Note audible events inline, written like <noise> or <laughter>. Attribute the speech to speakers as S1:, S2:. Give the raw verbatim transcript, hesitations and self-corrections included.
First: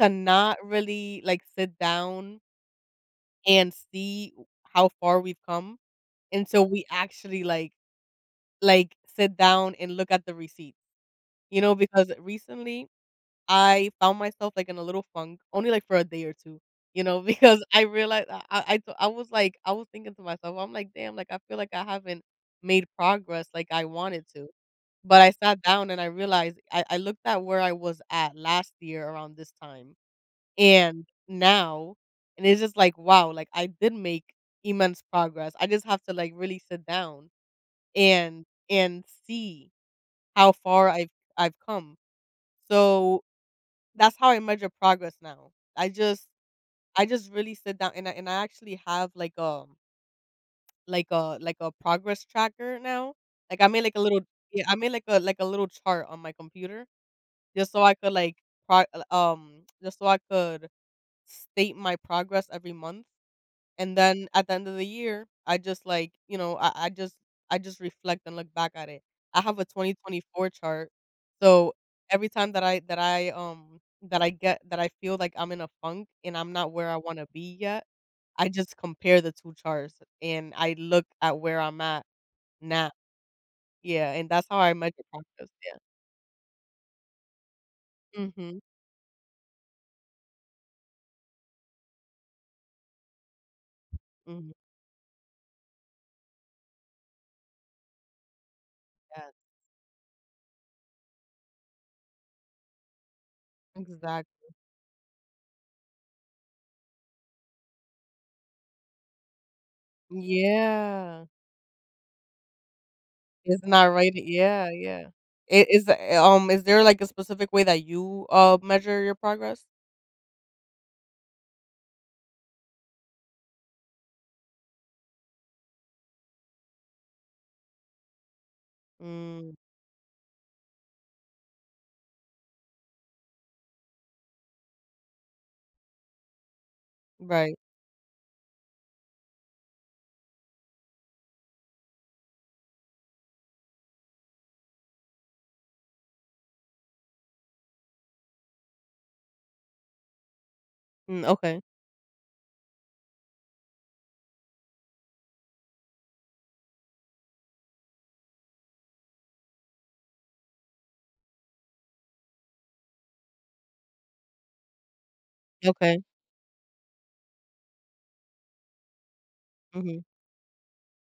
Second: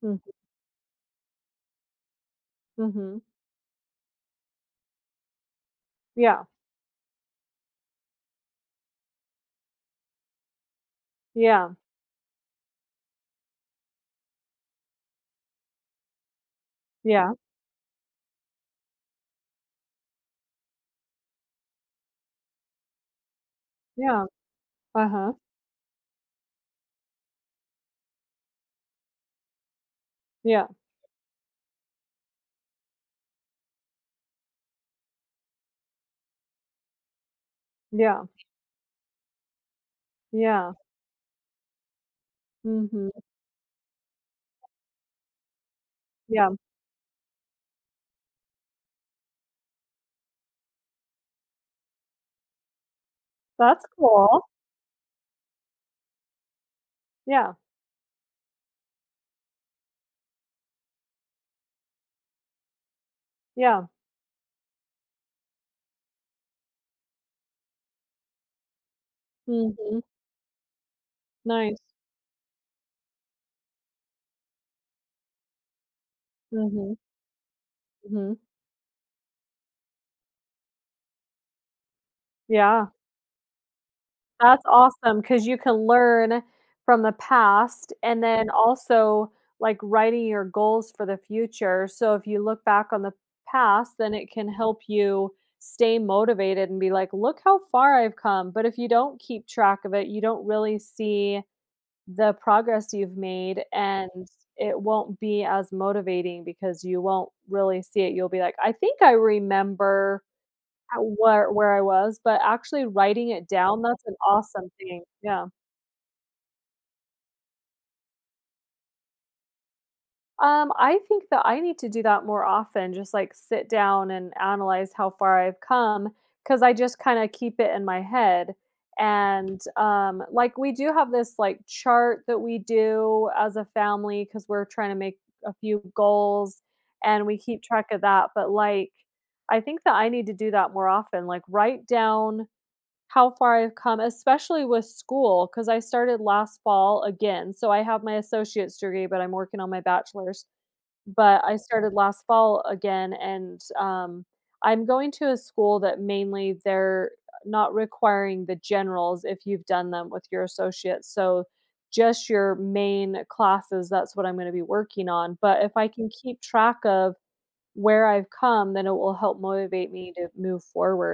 S1: To
S2: <unintelligible>
S1: not really, like, sit down
S2: Mhm.
S1: and see w how far we've come.
S2: Yeah.
S1: And so, we actually, like like, sit down and look at the receipt. You
S2: Yeah.
S1: know, because, recently, I found myself, like, in a little funk, only like for a day or two, you know,
S2: Yeah.
S1: because I realize I I I so, I was like I was thinking to myself, I'm like, "Damn," like, "I feel like I haven't made progress like I wanted
S2: Yeah.
S1: to." But, I
S2: Uh-huh.
S1: sat down and I realized I I looked at where I was at last year around this time
S2: Yeah.
S1: and now, and it's just like, "Wow, like, I did make immense progress." I just have to, like, really sit down
S2: Yeah.
S1: and and see how
S2: Yeah.
S1: far I've I've come.
S2: Mhm.
S1: So, that's how I measure progress now. I just
S2: Yeah.
S1: I just really sit down and I and I, actually, have, like, a like a like a progress tracker now. Like, I made,
S2: That's
S1: like, a little
S2: cool.
S1: Yeah, I made, like a like a little chart on my computer.
S2: Yeah.
S1: Just so I could, like, pro l um, just so I could state my progress every month.
S2: Yeah.
S1: And then, at the end of the year, I just, like, you know I I just I just reflect and look back at it. I have a twenty
S2: Mhm.
S1: twenty four chart, so
S2: Nice.
S1: every time that I that I, um that I get that I feel like I'm in a funk and I'm not where
S2: Mhm.
S1: I wanna be yet,
S2: Mhm.
S1: I just compare the two charts and I look at where I'm at now.
S2: Yeah.
S1: Yeah, and that's how
S2: That's
S1: I measure
S2: awesome, 'cause
S1: progress,
S2: you can
S1: yeah.
S2: learn from the past and then,
S1: Mhm.
S2: also, like, writing your goals for the future, so if you look back on the past, then it can
S1: Mhm.
S2: help you stay motivated and be like, "Look how far I've come." But, if you don't
S1: Yeah.
S2: keep track of it, you don't really see the progress you've made and
S1: Exactly.
S2: it won't be as motivating because you won't really see it, you'll be like, "I think I remember how
S1: Yeah.
S2: wher where I was," but actually writing it
S1: It's
S2: down,
S1: not
S2: that's
S1: right
S2: an
S1: it yeah,
S2: awesome thing,
S1: yeah.
S2: yeah.
S1: It is it eh um, is there, like, a specific way that you, uh, measure your progress?
S2: Um, I think that I need to do that more often, just, like, sit down and analyze how far I've come, 'cause I just kinda keep it in my head.
S1: Mm.
S2: And, um, like, we do have this, like, chart that we do as a family, 'cause we're trying to make a few goals and we
S1: Right.
S2: keep track of that, but, like, I think that I need to do that more often, like write down how far I've come, especially with school, 'cause I started last fall, again. So, I have my associate's degree, but I'm working on my bachelor's.
S1: Mm,
S2: But, I
S1: okay.
S2: started last fall again and, um, I'm going to a school that, mainly, they're not requiring the generals if you've done them with your associate's, so just your main classes, that's what I'm gonna be working on, but if I
S1: Okay.
S2: can keep track of where I've come, then it will help motivate
S1: Mhm.
S2: me to move forward.